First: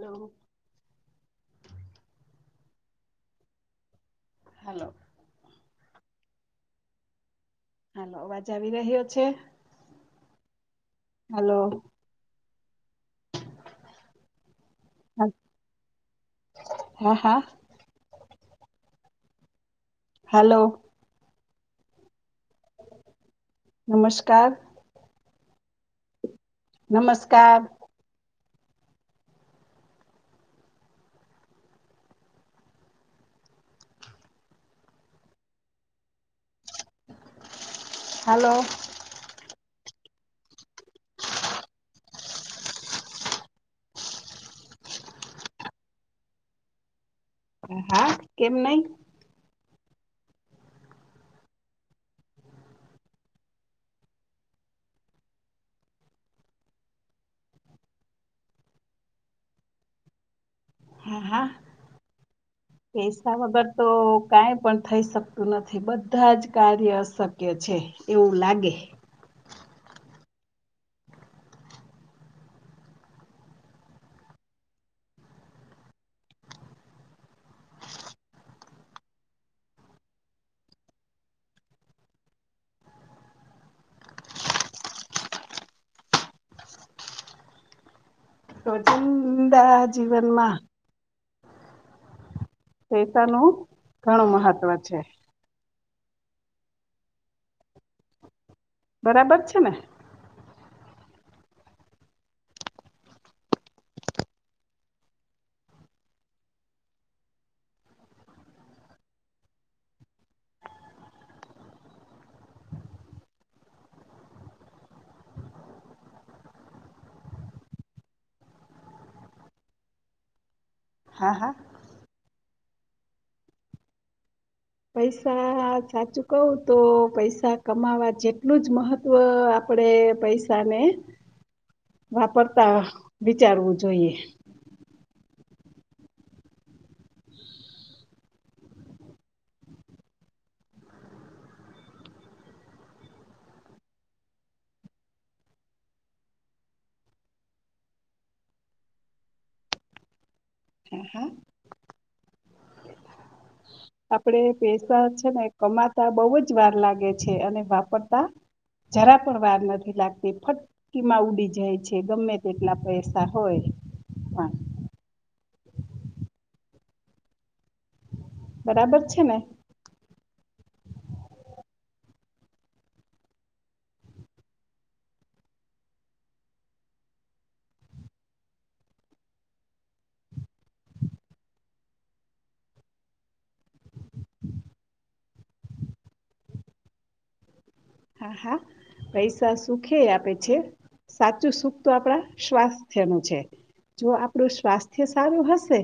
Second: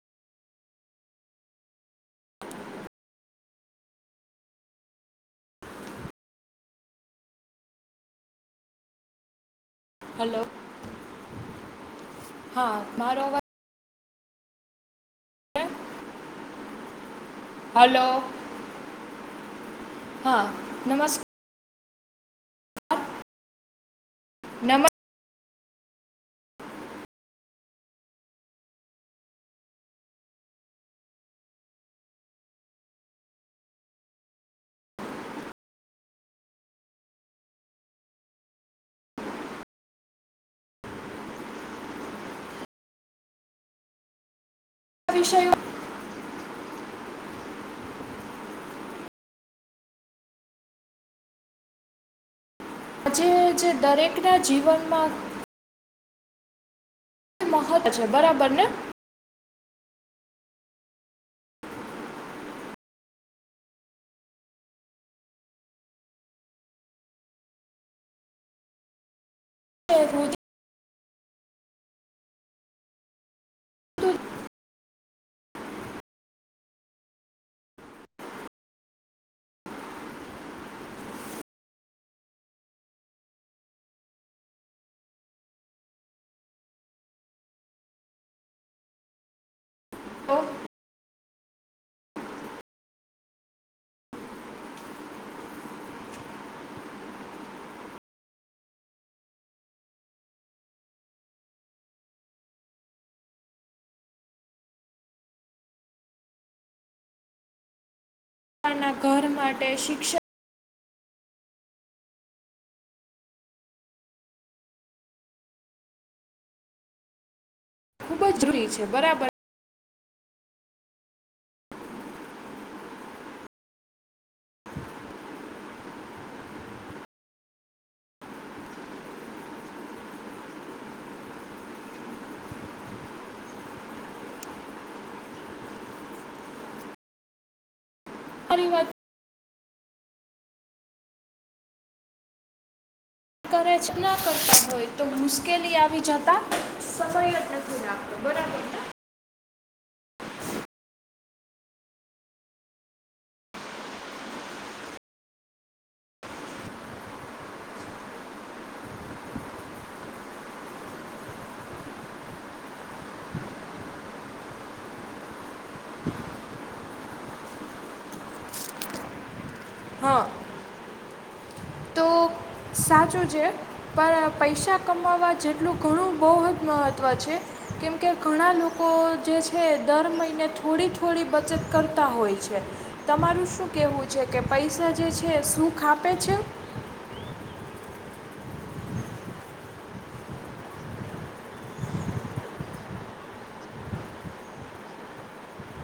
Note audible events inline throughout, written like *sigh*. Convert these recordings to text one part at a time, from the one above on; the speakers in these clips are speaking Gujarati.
*inaudible* હલો હાલ અવાજ આવી રહ્યો છે હલો હલો હા મારોવા *unintelligible* હા હા હલો હા, હાલો નમસ્ નમસ્કાર નમસ્કાર નમસ્કાર હલો વિષયો હ કેમ નય આજે જે દરેકના જીવનમાં મહત છે અચ્છા બરાબર ને હા હા *inaudible* પૈસા વગર તો કઈ પણ થઈ શકતું નથી બધા જ કાર્ય અશક્ય છે, એવું લાગ ગે *unintelligible* રોજિંદા જીવનમાં પૈસા નુ ઘણું મહત્વ છે બરાબર છે, ને ના ઘર માટે શિક્ષણ ખૂબ જ જરૂરી છે, બરાબર હા હા પૈસા સાચું કવું તો પૈસા કમાવા જેટલું જ મહત્વ, આપડે આપડે પૈસાને વાપરતા વિચારવું જોઈએ, *unintelligible* કરે ના કરતા હોય તો મુશ્કેલી આવી જતા સમય જ નથી, લાગતો બરો *unintelligible* હા હા. આપણે પેસા છે ને કમાતા બહુ જ વાર લાગે છે, અને વાપરતા જરા પણ વાર નથી લાગતી ફટકીમાં ઉડી જાય છે, ગમે તેટલા પૈસા હોય હા બરાબર છે ને હા તો સાચું છે, પણ પૈસા કમાવવા જેટલું ઘણું બહુ જ મહત્ત્વ છે. કેમકે ઘણા લોકો જે છે દર મહિને થોડી થોડી બચત કરતા હોય છે, તમારું શું કેવું છે કે પૈસા જે છે શું ખાપે છે? હા હા પૈસા સુખય આપે છે, સાચું સુખ તો આપણા સ્વાસ્થ્યનું છે જો આપણું સ્વાસ્થ્ય સારું હશે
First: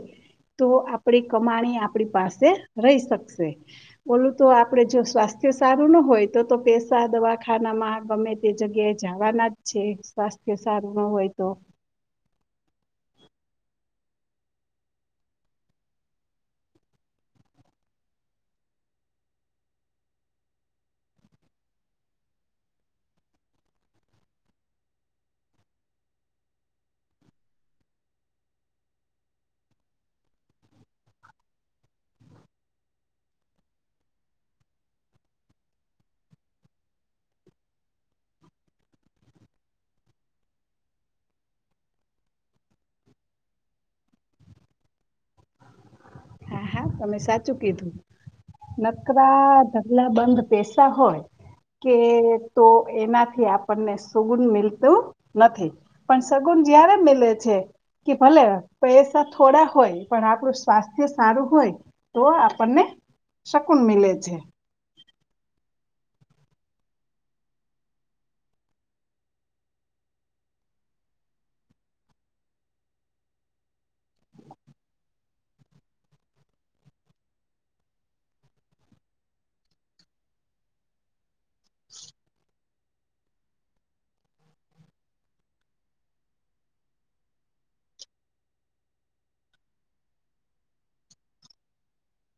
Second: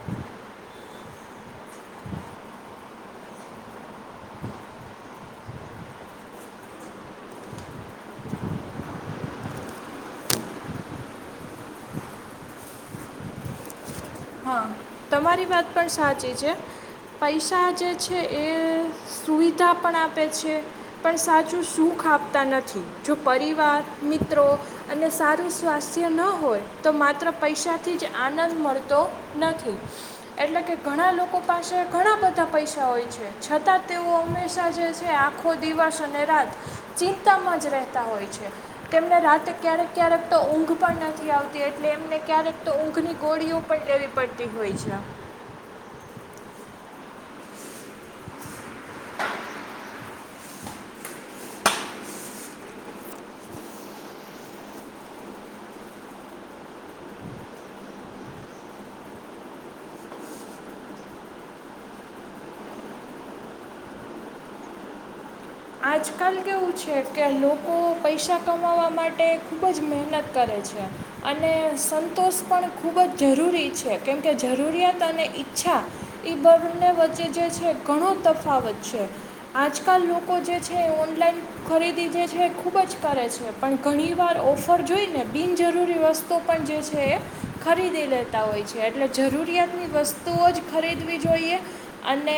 તો આપણી કમાણી આપણી પાસે રહી શકશે, ઓલું તો આપણે જો સ્વાસ્થ્ય સારું ના હોય તો તો પે દવાખાનામાં ગમે તે જગ્યાએ જવાના જ છે, સ્વાસ્થ્ય સારું ન હોય તો *inaudible* તમારી વાત પણ સાચી છે, પૈસા જે છે, એ સુવિધા પણ આપે છે, પણ સાચું સુખ આપતા નથી, જો પરિવાર મિત્રો અને સારું સ્વાસ્થ્ય ન હોય તો મા માત્ર પૈસાથી જ આનંદ મળતો નથી. એટલે કે ઘણા લોકો પાસે ઘણા બધા પૈસા હોય છે, છતાં તેઓ હંમેશા જે આખો દિવસ અને રાત ચિંતામાં જ રહેતા હોય છે, તેમને રાતે ક્યારેક ક્યારેક તો ઊંઘ પણ નથી આવતી એટલે એમને ક્યારેક તો ઊંઘની ગોળીઓ પણ લેવી પડતી હોય છે, હા હા, અમે સાચું કીધું નકરા ઢગલાબંધ પૈસા હોય કે તો એનાથી આપણને સુગુન મિલતું નથી પણ સગુન જયારે મિલે છે કે ભલે પૈસા થોડા હોય પણ આપણું સ્વાસ્થ્ય સારું હોય, તો આપણને શકુન મિલે છે. આજકાલ કેવું છે કે લોકો પૈસા કમાવવા માટે ખૂબ જ મહેનત કરે છ છે. અને સંતોષ પણ ખૂબ જ જરૂરી છે કેમ કે જરૂરિયાત અને ઈચ્છા ઈ બન્ને વચ્ચે જે છે ઘણો તફાવત છે. આજકાલ લોક કો જે છે એ ઓનલાઈન ખરીદી જે છે એ ખૂબ જ કરે છે, પણ ઘણી વાર ઓફર જોઈને બિનજરૂરી વસ્તુ પણ જે છે એ ખરીદી લેતાં હોય છે, એટલે જરૂરિયાતની વસ સ્તુઓ જ ખરીદવી જોઈએ, અને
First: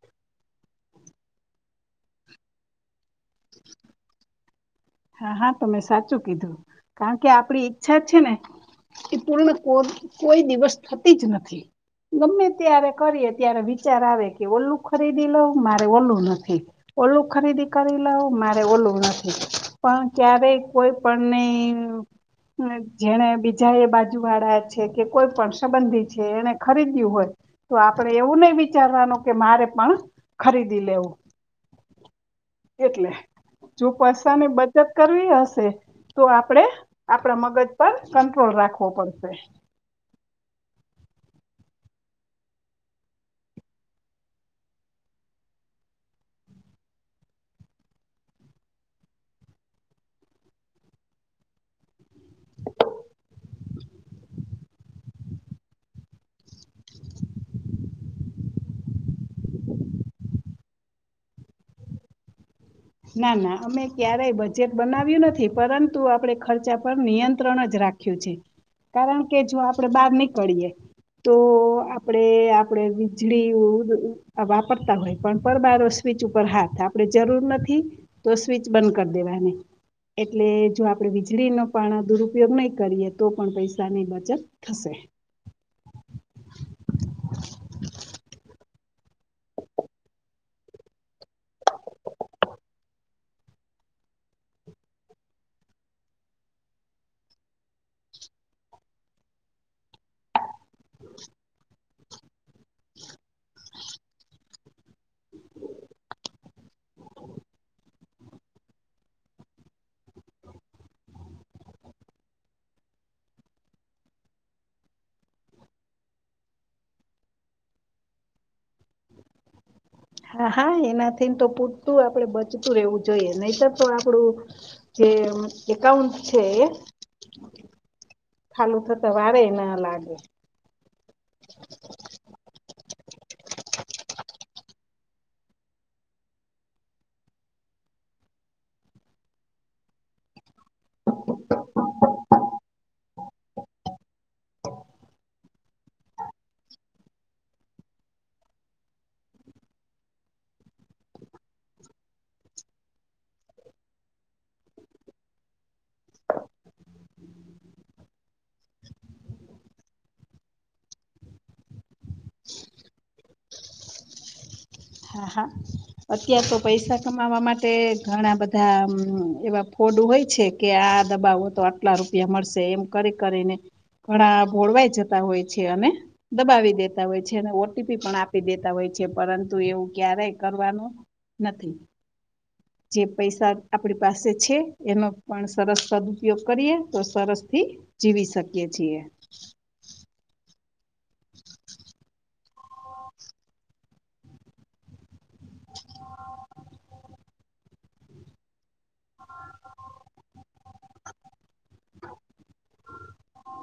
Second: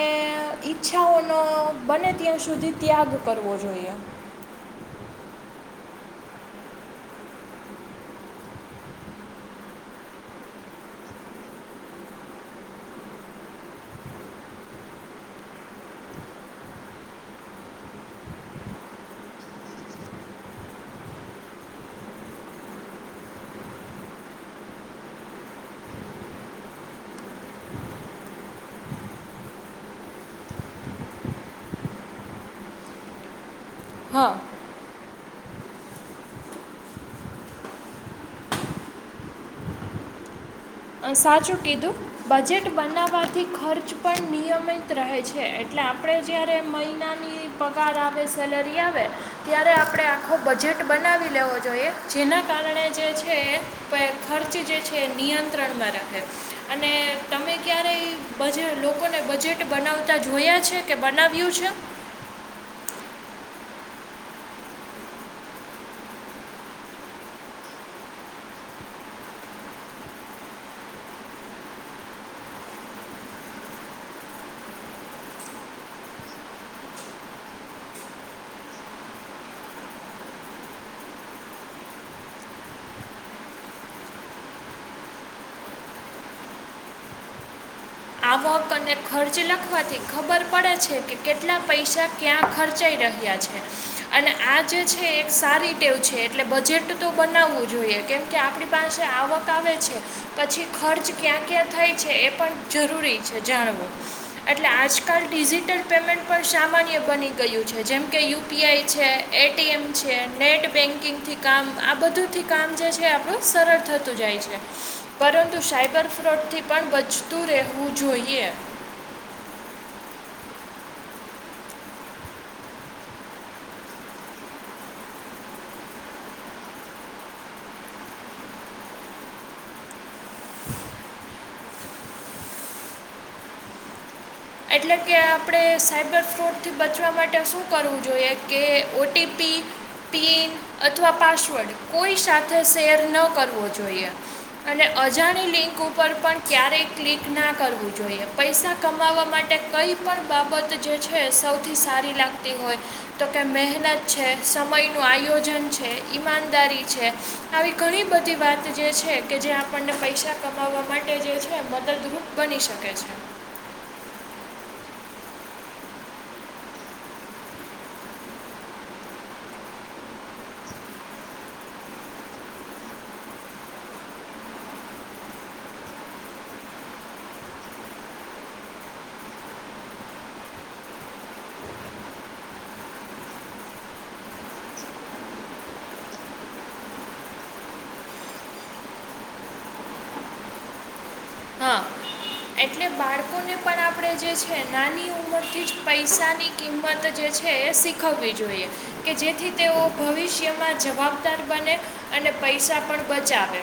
ઈચ્છાઓનો બને ત્યાં સુધી ત્યાગ કરવો જોઈએ. હા, હા તમે સાચું કીધું. કારણ કે આપણી ઈચ્છા જ છે ને એ પૂર્ણ કો કોઈ દિવસ થતી જ નથી. ગમે ત્યારે કરીએ ત્યારે વિચાર આવે કે ઓલું ખરીદી લઉ, મારે ઓલું નથી. ઓલું ખરીદી કરી લઉ, મારે ઓલું નથી. પણ ક્યારેય કોઈપણને જેને બીજા એ બાજુવાળા છે, કે કોઈપણ સંબંધી છે એને ખરીદ્યું હોય તો આપણે એવું નહીં વિચારવાનું કે મારે પણ ખરીદી લેવું. *inaudible* એટલે. જો હા પેસા ને બ ચત કરવી હશે તો આપણે આપણા મગજ પર કંટ્રોલ રાખવો પડશે. *inaudible* સાચું કીધું, બજેટ બનાવવાથી ખર્ચ પણ નિયમિત રહે છે એટલે આપણે જ્યારે મહિનાની પગાર આવે સેલરી આવે ત્યારે, આપણે આખો બજેટ બનાવી લેવો જોઈએ જેનાં કારણે જે છે, ખર્ચ જે છે નિય ત્રણમાં રખાય, અને તમે ક્યારેય બજે લોકોને બજેટ બનાવતા જોયા છે કે બનાવ્યું છે? ના ના અમે ક્યારેય બજેટ બનાવ્યું નથી પરંતુ આપણે ખર્ચા પર નિયંત્રણ જ રખા રાખ્યું છે, કારણ કે જો આપણે બહાર નીકળીએ. તો આપણે આપણે વીજળી વાપરતા હોય પણ પરબારોસ સ્વિચ ઉપર હાથ આપણેે જરૂર નથી, તો સ્વીચ બંધ કરી દેવાની. એટલે જો આપણે વીજળીનો પણ દુરુપયોગ નહી કરીએ તો પણ પૈસાની બચત થશે. *inaudible* આવક અને ખર્ચ લખવાથી ખબર પડે છે કે કેટલા પૈસા ક્યાં ખર્ચાય રહ્યા છે અને આ જે છે, એક સારી ટેવ છે એટલે બજેટ તો બનાવવું જોઈએ. કેમકે આપણી પાસે આવક આવે છે, પછી ખર્ચ ક્યાં ક્યાં થાય છે એ પણ જરૂરી છે જાણવું, એટલે આજકાલ ડિજિટલ પેમેન્ટ પણ સામાન્ય બની ગયું છે જેમકે યુ પી આઈ છે એ ટી એમ છે નેટ બેન્કિંગથી કામ આ બધુંથી કામ કામ જે છે આપણું સરળ થતું જાય છે, પરંતુ સાયબર ફ્રોડથી પણ બચ તું રહેવું જોઈએ. હા હા એનાથીને તો પૂરતું આપડે બચતું રહેવું જોઈએ નહીતર તો આપડું, જે એમ એકાઉન્ટ છે એ *inaudible* ખાલું થતા વારેય ના લાગે. *inaudible* એટલે કે આપડે સાયબર ફ્રોડ થી બચવા માટે શું કરવું જોઈએ કે ઓ ટી પી *inaudible* પિન અથવા પાસવર્ડ કોઈ સાથે શેર ન કરવો જોઈએ. અને અજાણી લિંક ઉપર પણ ક્યારેય ક્લિક ના કરવું જોઈએ. પૈસા કમાવવા માટે કંઈ પણ બાબત જે છે એસૌથી સારી લાગતી હોય તો કે મહેનત છે સમયનું આયોજન છે, ઈમાનદારી છે, આવી ઘણી બધી વાત જે છે કે જે આપણને પૈસા કમાવવા માટે જે છે મદદરૂપ બની શકે છે. હા હા અત્યાર તો પૈસા કમાવા માટે ઘણા બધા એવા ફોડ હોય છે કે આ આ દબાવો તો આટલા રૂપિયા મળશે એમ કરી કરીને ઘણા ભોળવાઈ જતા હોય છે અને દબાવી દેતા હોય છે અને ઓ ટી પી પણ આપી દેતા હોય છે પરંતુ એવું ક્યારેય કરવાનું નથી જે પૈસા આપણી પાસે છે એનો પણ સરસ સદઉપયોગ કરીએ તો સરસ થી જીવી શકીએ છીએ *inaudible* હા એટલે બાળકો ને પણ આપણે જે છે નાની ઉમરથી જ પૈસાની કિંમત જે છે *inaudible* શીખવવી જોઈએ કે જેથી તેઓ ભવિષ્યમાં જવાબદાર બને અને પૈસા પણ બચાવે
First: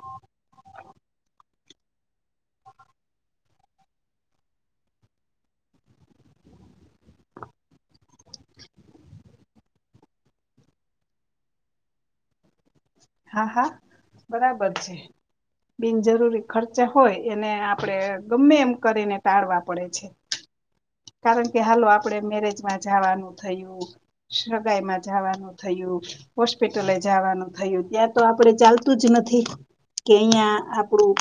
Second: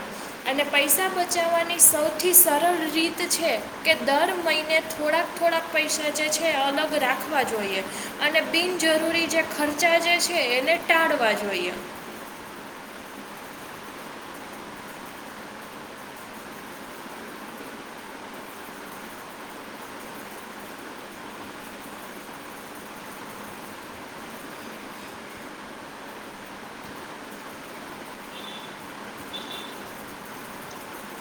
અને પૈસા બચાવવાની સૌથી સરળ રીત છે કે દર મહિને થોડાક થોડાક પૈસા જે છે અલગ રાખવા જોઈએ અને બિન બિન જરૂરી જે ખર્ચા જે છે એને ટાળવા જોઈએ હા હા બરાબર છે બિનજરૂરી ખર્ચા હોય એને આપણે ગમે એમ કરીને ટાળવા પડે છે કારણ કે હાલો આપડે મેરેજમાં જવાનું થયું સગાઈમાં જવાનું થ યું હોસ્પિટલે જવાનું થયું ત્યાં તો આપડે ચાલતું જ નથી કે *unintelligible* આપડું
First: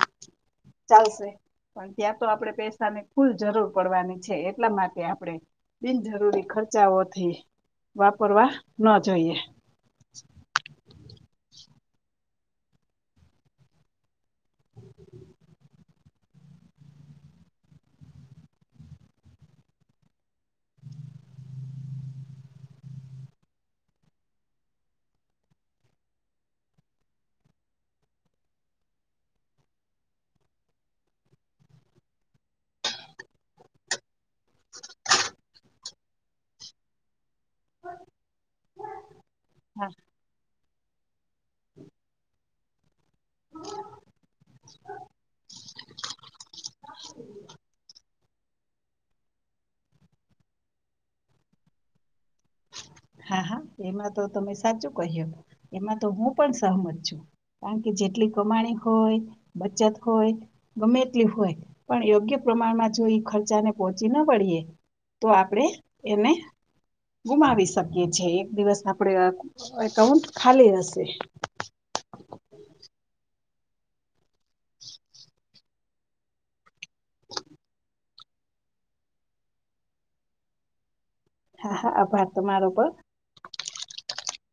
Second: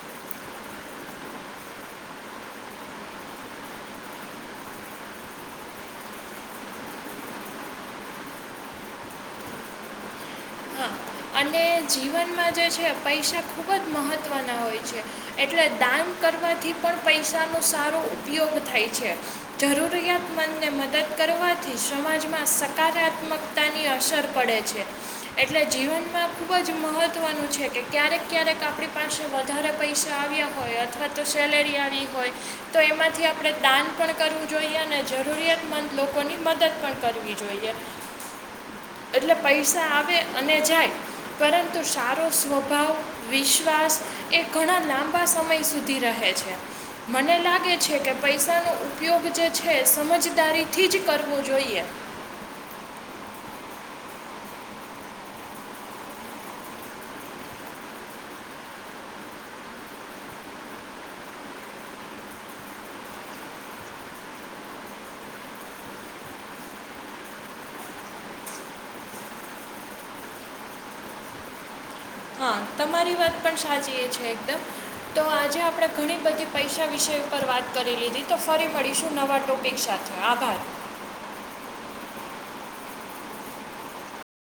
ચાલશે પણ ત્યાં તો આપડણે પૈસાની ફુલ જરૂર પડવાની છે એટલા માટે આપણે બિનજરૂરી ખર્ચાઓથી વાપરવા ન જોઈએ હા અને જીવનમાં જે છે પૈસા ખૂબ જ મહત્ત્વના હોય છે એટલે દાન કરવાથી પણ પૈસાનો સારો ઉપયોગ થાય છે જરૂરિયાતમંદને મદદ કરવાથી સમાજમાં સકારાત્મકતાની અસર પડે છે એટલે જીવન માં ખૂબ જ મહત્વનું છે કે ક્યારેક ક્યારેક આપણી પાસે વધારે પૈસા આવ્યા હોય અથવા તો સેલેરિ આવી હોય તો એમાંથી આપણે દાન પણ કરવું જોઈએ અને જરૂરિયાતમંદ લોકો લોકોની મદદ પણ કરવી જોઈએ એટલે હા પૈસા આવે અને જાય પરંતુ સારો સ્વભાવ વિશ્વાસ એ ઘણા લાંબા સમય સુધી ર હે છે મને લાગે છે કે પૈસાનો ઉપયોગ જે છે સમજદારીથી જ કરવો જોઈએ *inaudible* હા એમાં તો તમે સાચું કહ્યો એમાં તો હું પણ સહમત છું કારણ કે જેટલી કમા ણી હોય બચત હોય ગમે તેટલી હોય પણ યોગ્ય પ્રમાણમાં જો ખર્ચા તેને પહોચી ન વળીએ તો આપણે એને ગુમાવી શકીએ છીએ દિવસ આપડે એકાઉન્ટ ખાલી હશે હા તમારી વાત પણ સાચી એ છે એકદમ તો આજે આપણે ઘણી બધી પૈસા વિષય પર વાત કરી લીધી તો ફરી મળીશું નવા ટોપિક સાથે આભાર હા હા આભાર તમારો પર